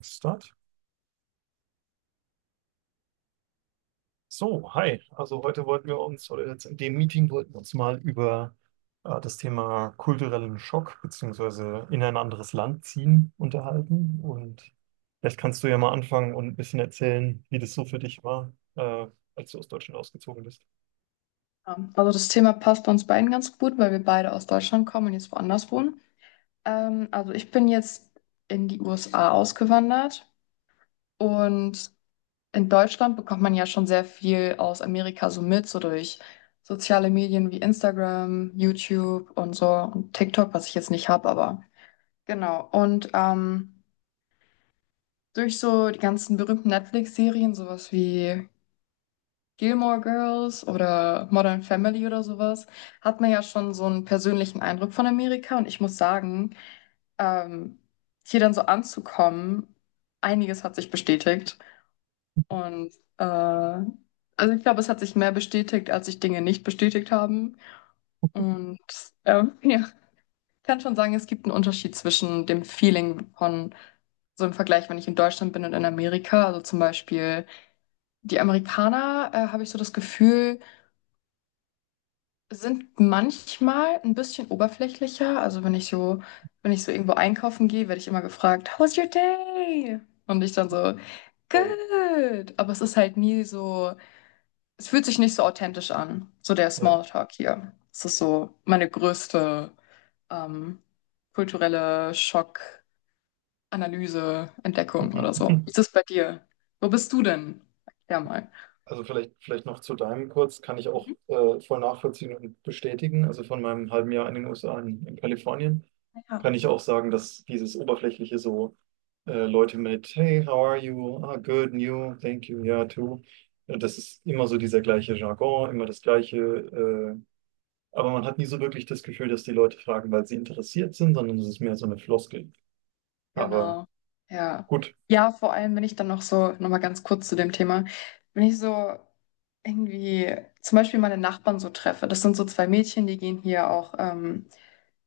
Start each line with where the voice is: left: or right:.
right: Start. So, hi. Also heute wollten wir uns, oder jetzt in dem Meeting wollten wir uns mal über das Thema kulturellen Schock beziehungsweise in ein anderes Land ziehen unterhalten. Und vielleicht kannst du ja mal anfangen und ein bisschen erzählen, wie das so für dich war, als du aus Deutschland ausgezogen bist.
left: Ja, Also das Thema passt bei uns beiden ganz gut, weil wir beide aus Deutschland kommen und jetzt woanders wohnen. Also ich bin jetzt in die USA ausgewandert, und in Deutschland bekommt man ja schon sehr viel aus Amerika so mit, so durch soziale Medien wie Instagram, YouTube und so und TikTok, was ich jetzt nicht habe, aber genau. Und durch so die ganzen berühmten Netflix-Serien, sowas wie Gilmore Girls oder Modern Family oder sowas, hat man ja schon so einen persönlichen Eindruck von Amerika. Und ich muss sagen, ähm, hier dann so anzukommen, einiges hat sich bestätigt. Und äh, also ich glaube, es hat sich mehr bestätigt, als sich Dinge nicht bestätigt haben. Und ja, ich kann schon sagen, es gibt einen Unterschied zwischen dem Feeling von so im Vergleich, wenn ich in Deutschland bin und in Amerika. Also zum Beispiel die Amerikaner, habe ich so das Gefühl, sind manchmal ein bisschen oberflächlicher. Also wenn ich so irgendwo einkaufen gehe, werde ich immer gefragt, how's your day? Und ich dann so,
right: Voll.
left: good. Aber es ist halt nie so, es fühlt sich nicht so authentisch an. So der
right: Ja.
left: Smalltalk hier. Das ist so meine größte ähm, kulturelle Schockanalyse, Entdeckung oder so. Wie ist es bei dir? Wo bist du denn? Ja mal.
right: Also vielleicht noch zu deinem kurz, kann ich auch
left: Mhm.
right: voll nachvollziehen und bestätigen. Also von meinem halben Jahr in den USA in Kalifornien kann
left: Ja.
right: ich auch sagen, dass dieses Oberflächliche so Leute mit: "Hey, how are you? Ah, good, and you, thank you, yeah, too." Das ist immer so dieser gleiche Jargon, immer das gleiche. Aber man hat nie so wirklich das Gefühl, dass die Leute fragen, weil sie interessiert sind, sondern es ist mehr so eine Floskel. Aber
left: Genau, ja.
right: gut.
left: Ja, vor allem, wenn ich dann noch so, nochmal ganz kurz zu dem Thema, wenn ich so irgendwie zum Beispiel meine Nachbarn so treffe, das sind so zwei Mädchen, die gehen hier auch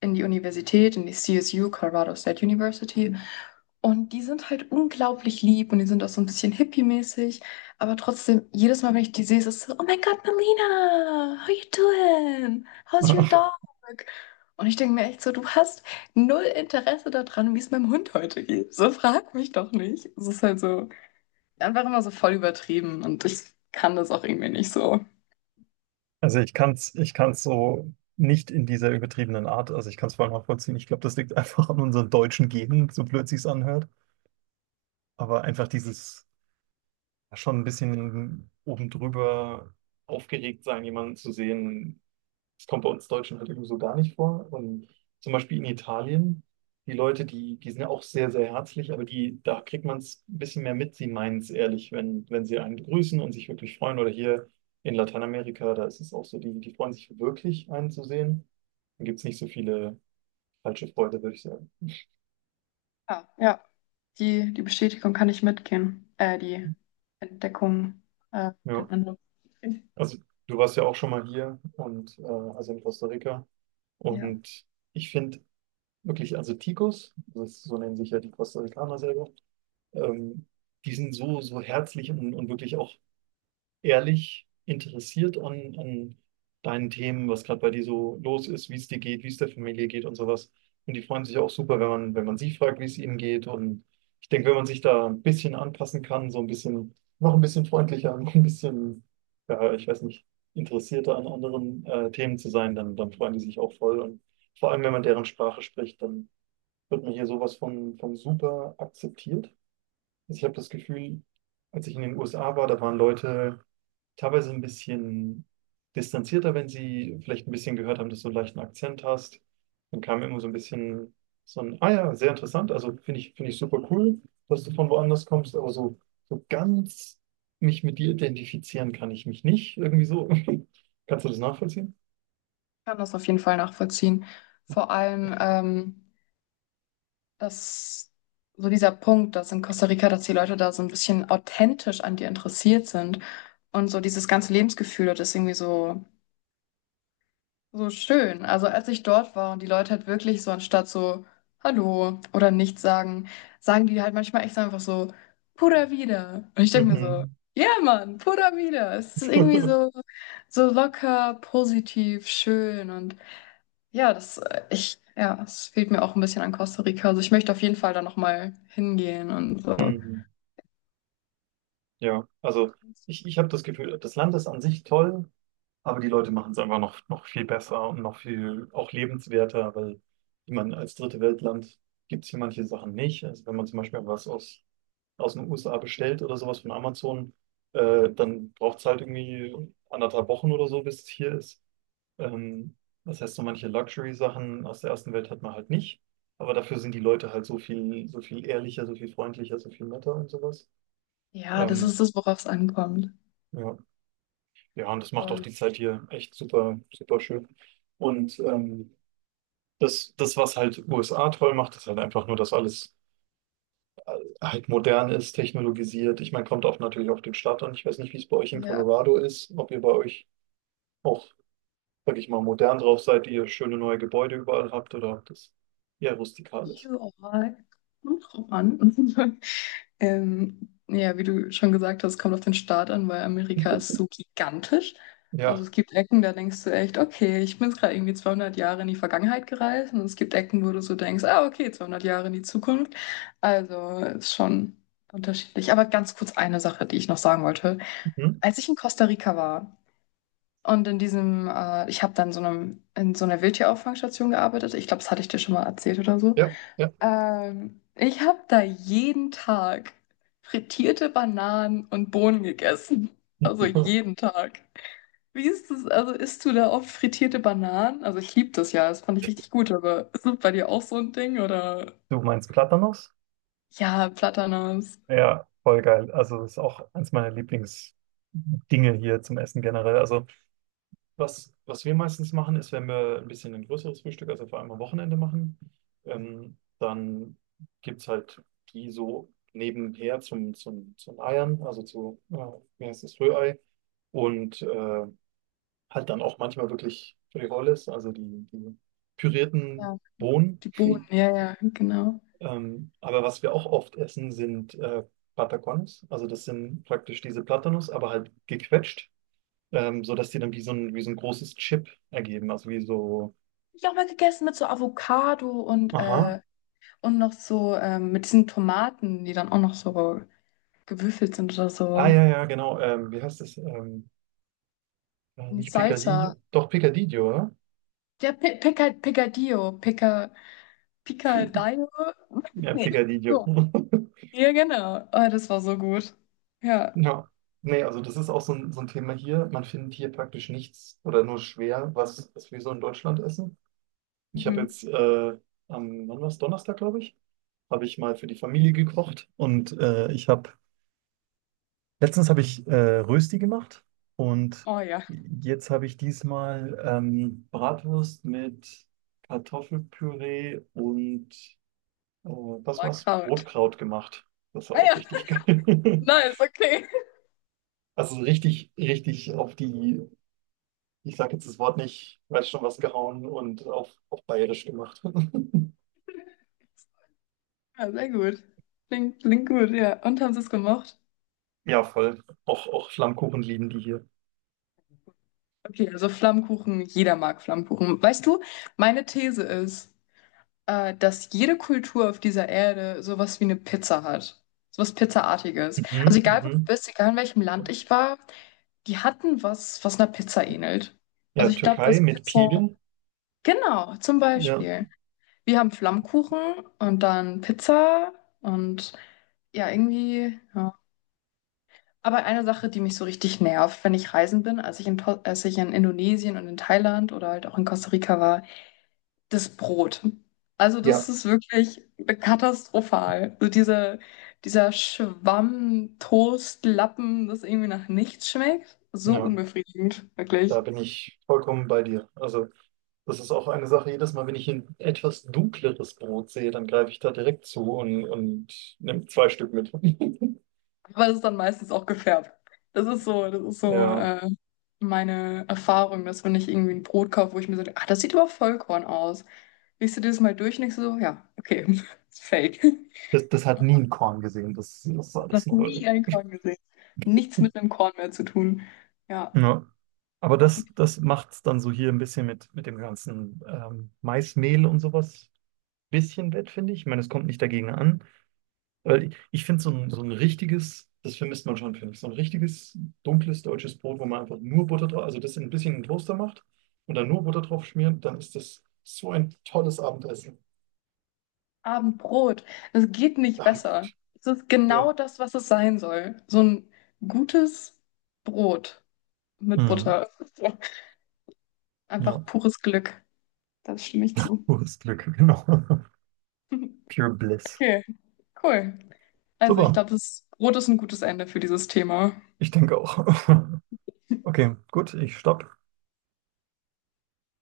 left: in die Universität, in die CSU, Colorado State University. Und die sind halt unglaublich lieb und die sind auch so ein bisschen hippie-mäßig. Aber trotzdem, jedes Mal, wenn ich die sehe, ist es so, oh mein Gott, Melina, how you doing? How's your dog? Und ich denke mir echt so, du hast null Interesse daran, wie es meinem Hund heute geht. So frag mich doch nicht. Es ist halt so einfach immer so voll übertrieben und ich kann das auch irgendwie nicht so.
right: Also ich kann es, ich kann's so nicht in dieser übertriebenen Art, also ich kann es voll nachvollziehen. Ich glaube, das liegt einfach an unseren deutschen Genen, so blöd sich's anhört. Aber einfach dieses schon ein bisschen oben drüber aufgeregt sein, jemanden zu sehen, das kommt bei uns Deutschen halt irgendwie so gar nicht vor. Und zum Beispiel in Italien, die Leute, die sind ja auch sehr, sehr herzlich, aber die, da kriegt man es ein bisschen mehr mit. Sie meinen es ehrlich, wenn sie einen begrüßen und sich wirklich freuen. Oder hier in Lateinamerika, da ist es auch so, die freuen sich wirklich, einen zu sehen. Dann gibt es nicht so viele falsche Freude, würde ich sagen.
left: Ja, ja. Die Bestätigung kann ich mitgehen. Die Entdeckung, äh,
right: Ja,
left: den Eindruck.
right: also du warst ja auch schon mal hier und also in Costa Rica.
left: Ja, ich
right: Und ich finde wirklich, also Ticos, das, so nennen sich ja die Costa Ricaner selber, ähm, die sind so, so herzlich und wirklich auch ehrlich interessiert an, an deinen Themen, was gerade bei dir so los ist, wie es dir geht, wie es der Familie geht und sowas. Und die freuen sich auch super, wenn man sie fragt, wie es ihnen geht. Und ich denke, wenn man sich da ein bisschen anpassen kann, so ein bisschen, noch ein bisschen freundlicher, noch ein bisschen, ja, ich weiß nicht, interessierter an anderen Themen zu sein, dann freuen die sich auch voll. Und vor allem, wenn man deren Sprache spricht, dann wird man hier sowas von super akzeptiert. Also ich habe das Gefühl, als ich in den USA war, da waren Leute teilweise ein bisschen distanzierter, wenn sie vielleicht ein bisschen gehört haben, dass du einen leichten Akzent hast. Dann kam immer so ein bisschen so ein, ah ja, sehr interessant. Also finde ich super cool, dass du von woanders kommst, aber so, so ganz mich mit dir identifizieren kann ich mich nicht. Irgendwie so. Kannst du das nachvollziehen?
left: kann das auf jeden Fall nachvollziehen. Vor allem, dass so dieser Punkt, dass in Costa Rica, dass die Leute da so ein bisschen authentisch an dir interessiert sind und so dieses ganze Lebensgefühl, das ist irgendwie so schön. Also als ich dort war und die Leute halt wirklich so anstatt so Hallo oder nichts sagen, sagen die halt manchmal echt so einfach so Pura vida. Und ich denke mir so,
right: Mhm.
left: ja Mann, Pura vida. Es ist irgendwie so so locker, positiv, schön und ja, das es fehlt mir auch ein bisschen an Costa Rica. Also ich möchte auf jeden Fall da noch mal hingehen und so.
right: Mhm. Ja, also ich habe das Gefühl, das Land ist an sich toll, aber die Leute machen es einfach noch, noch viel besser und noch viel auch lebenswerter, weil ich meine, als dritte Weltland gibt es hier manche Sachen nicht. Also wenn man zum Beispiel was aus den USA bestellt oder sowas von Amazon, dann braucht es halt irgendwie anderthalb Wochen oder so, bis es hier ist. Ähm, das heißt, so manche Luxury-Sachen aus der ersten Welt hat man halt nicht. Aber dafür sind die Leute halt so viel ehrlicher, so viel freundlicher, so viel netter und sowas.
left: Ja, das
right: Ähm,
left: ist das, worauf es ankommt.
right: ja, ja, und das macht auch
left: Voll.
right: die Zeit hier echt super, super schön. Und das, das, was halt USA toll macht, ist halt einfach nur, dass alles äh, halt modern ist, technologisiert. Ich meine, kommt auch natürlich auf den Staat an. Ich weiß nicht, wie es bei euch in
left: Ja,
right: Colorado ist, ob ihr bei euch auch, sag ich mal, modern drauf seid, ihr schöne neue Gebäude überall habt oder ob das eher rustikal ist.
left: überall. Kommt drauf an. Ja, wie du schon gesagt hast, kommt auf den Staat an, weil Amerika ist so gigantisch. Also
right: Ja,
left: es gibt Ecken, da denkst du echt, okay, ich bin jetzt gerade irgendwie 200 Jahre in die Vergangenheit gereist. Und es gibt Ecken, wo du so denkst, ah, okay, 200 Jahre in die Zukunft. Also ist schon unterschiedlich. Aber ganz kurz eine Sache, die ich noch sagen wollte.
right: mhm.
left: Als ich in Costa Rica war und in diesem, ich habe dann so einem, in so einer Wildtierauffangstation gearbeitet. Ich glaube, das hatte ich dir schon mal erzählt oder so.
right: Ja, ja.
left: Ich habe da jeden Tag frittierte Bananen und Bohnen gegessen. Also jeden Tag. Wie ist das? Also isst du da oft frittierte Bananen? Also ich liebe das ja, das fand ich richtig gut, aber ist das bei dir auch so ein Ding oder?
right: Du meinst Platanos?
left: Ja, Platanos.
right: Ja, voll geil. Also das ist auch eins meiner Lieblingsdinge hier zum Essen generell. Also was, was wir meistens machen, ist, wenn wir ein bisschen ein größeres Frühstück, also vor allem am Wochenende machen, dann gibt es halt die so nebenher zum Eiern, also zu, wie heißt das, Rührei. Und halt dann auch manchmal wirklich Frijoles, also die pürierten
left: Ja,
right: Bohnen.
left: die Bohnen, ja, ja, genau. Hab
right: Aber was wir auch oft essen, sind Patacones. Also das sind praktisch diese Platanos, aber halt gequetscht, sodass die dann wie so ein großes Chip ergeben, also wie so.
left: ich auch mal gegessen mit so Avocado
right: Aha.
left: und noch so mit diesen Tomaten, die dann auch noch so gewürfelt sind oder
right: Ah,
left: so.
right: ja, ja, genau. Wie heißt das?
left: In die
right: Nicht
left: Salsa.
right: Picadillo. Doch, Picadillo, oder?
left: Picadillo, Picadillo.
right: Ja,
left: Nee.
right: Picadillo.
left: So. Ja, genau. Oh, das war so gut. Ja.
right: Ja. Nee, also das ist auch so ein Thema hier. Man findet hier praktisch nichts oder nur schwer, was, was wir so in Deutschland essen. Ich habe
left: Mhm.
right: jetzt am, wann war's? Donnerstag, glaube ich, habe ich mal für die Familie gekocht und ich habe, letztens habe ich Rösti gemacht und
left: Oh ja,
right: jetzt habe ich diesmal Bratwurst mit Kartoffelpüree und äh, was
left: war
right: war's?
left: Kraut.
right: Rotkraut gemacht. Das war
left: Ah
right: auch
left: ja,
right: richtig geil.
left: nice, okay.
right: Also richtig, richtig auf die, ich sage jetzt das Wort nicht, weiß schon was, gehauen und auf bayerisch gemacht.
left: Ja, sehr gut. Klingt gut, ja. Und haben sie es gemocht?
right: Ja, voll. Auch, auch Flammkuchen lieben die hier.
left: Okay, also Flammkuchen, jeder mag Flammkuchen. Weißt du, meine These ist, dass jede Kultur auf dieser Erde sowas wie eine Pizza hat. Sowas Pizzaartiges. Also
right: Mhm,
left: egal, wo du
right: mhm.
left: bist, egal in welchem Land ich war, die hatten was, was einer Pizza ähnelt. Also
right: Ja,
left: ich glaube,
right: Türkei
left: das
right: mit
left: Pizza.
right: Pidel.
left: Genau, zum
right: Ja.
left: Beispiel. Wir haben Flammkuchen und dann Pizza und ja, irgendwie. Ja. Aber eine Sache, die mich so richtig nervt, wenn ich reisen bin, als ich in Indonesien und in Thailand oder halt auch in Costa Rica war, das Brot. Also das
right: Ja.
left: ist wirklich katastrophal. So dieser Schwamm, Toast, Lappen, das irgendwie nach nichts schmeckt. So
right: Ja,
left: unbefriedigend,
right: da
left: wirklich.
right: bin ich vollkommen bei dir. Also, das ist auch eine Sache, jedes Mal, wenn ich ein etwas dunkleres Brot sehe, dann greife ich da direkt zu und nehme zwei Stück mit.
left: Aber es ist dann meistens auch gefärbt. Das ist so
right: Ja.
left: meine Erfahrung, dass wenn ich irgendwie ein Brot kaufe, wo ich mir so, ah, das sieht aber Vollkorn aus. Riechst du dieses Mal durch und denkst so, ja, okay, ist fake.
right: Das, das hat nie ein Korn gesehen. Das, das war
left: Noch
right: das nur.
left: nie ein
right: Irgendwie.
left: Korn gesehen. Nichts mit einem Korn mehr zu tun. Ja,
right: Ja. Aber
left: auch
right: das,
left: richtig.
right: das macht es dann so hier ein bisschen mit dem ganzen Maismehl und sowas bisschen wett, finde ich. Ich meine, es kommt nicht dagegen an. Weil ich finde so ein richtiges, das vermisst man schon, finde ich, so ein richtiges dunkles deutsches Brot, wo man einfach nur Butter drauf, also das in ein bisschen in den Toaster macht und dann nur Butter drauf schmiert, dann ist das so ein tolles Abendessen.
left: Abendbrot. Es geht nicht besser.
right: Abendbrot.
left: Es ist
right: Ja.
left: genau das, was es sein soll. So ein gutes Brot mit
right: Mhm.
left: Butter.
right: Ja,
left: Einfach pures Glück. Das stimme ich zu.
right: pures Glück, genau. Pure Bliss.
left: Okay, cool. Also ich
right: Super.
left: glaube, das Rot ist ein gutes Ende für dieses Thema.
right: Ich denke auch. Okay, gut, ich stopp.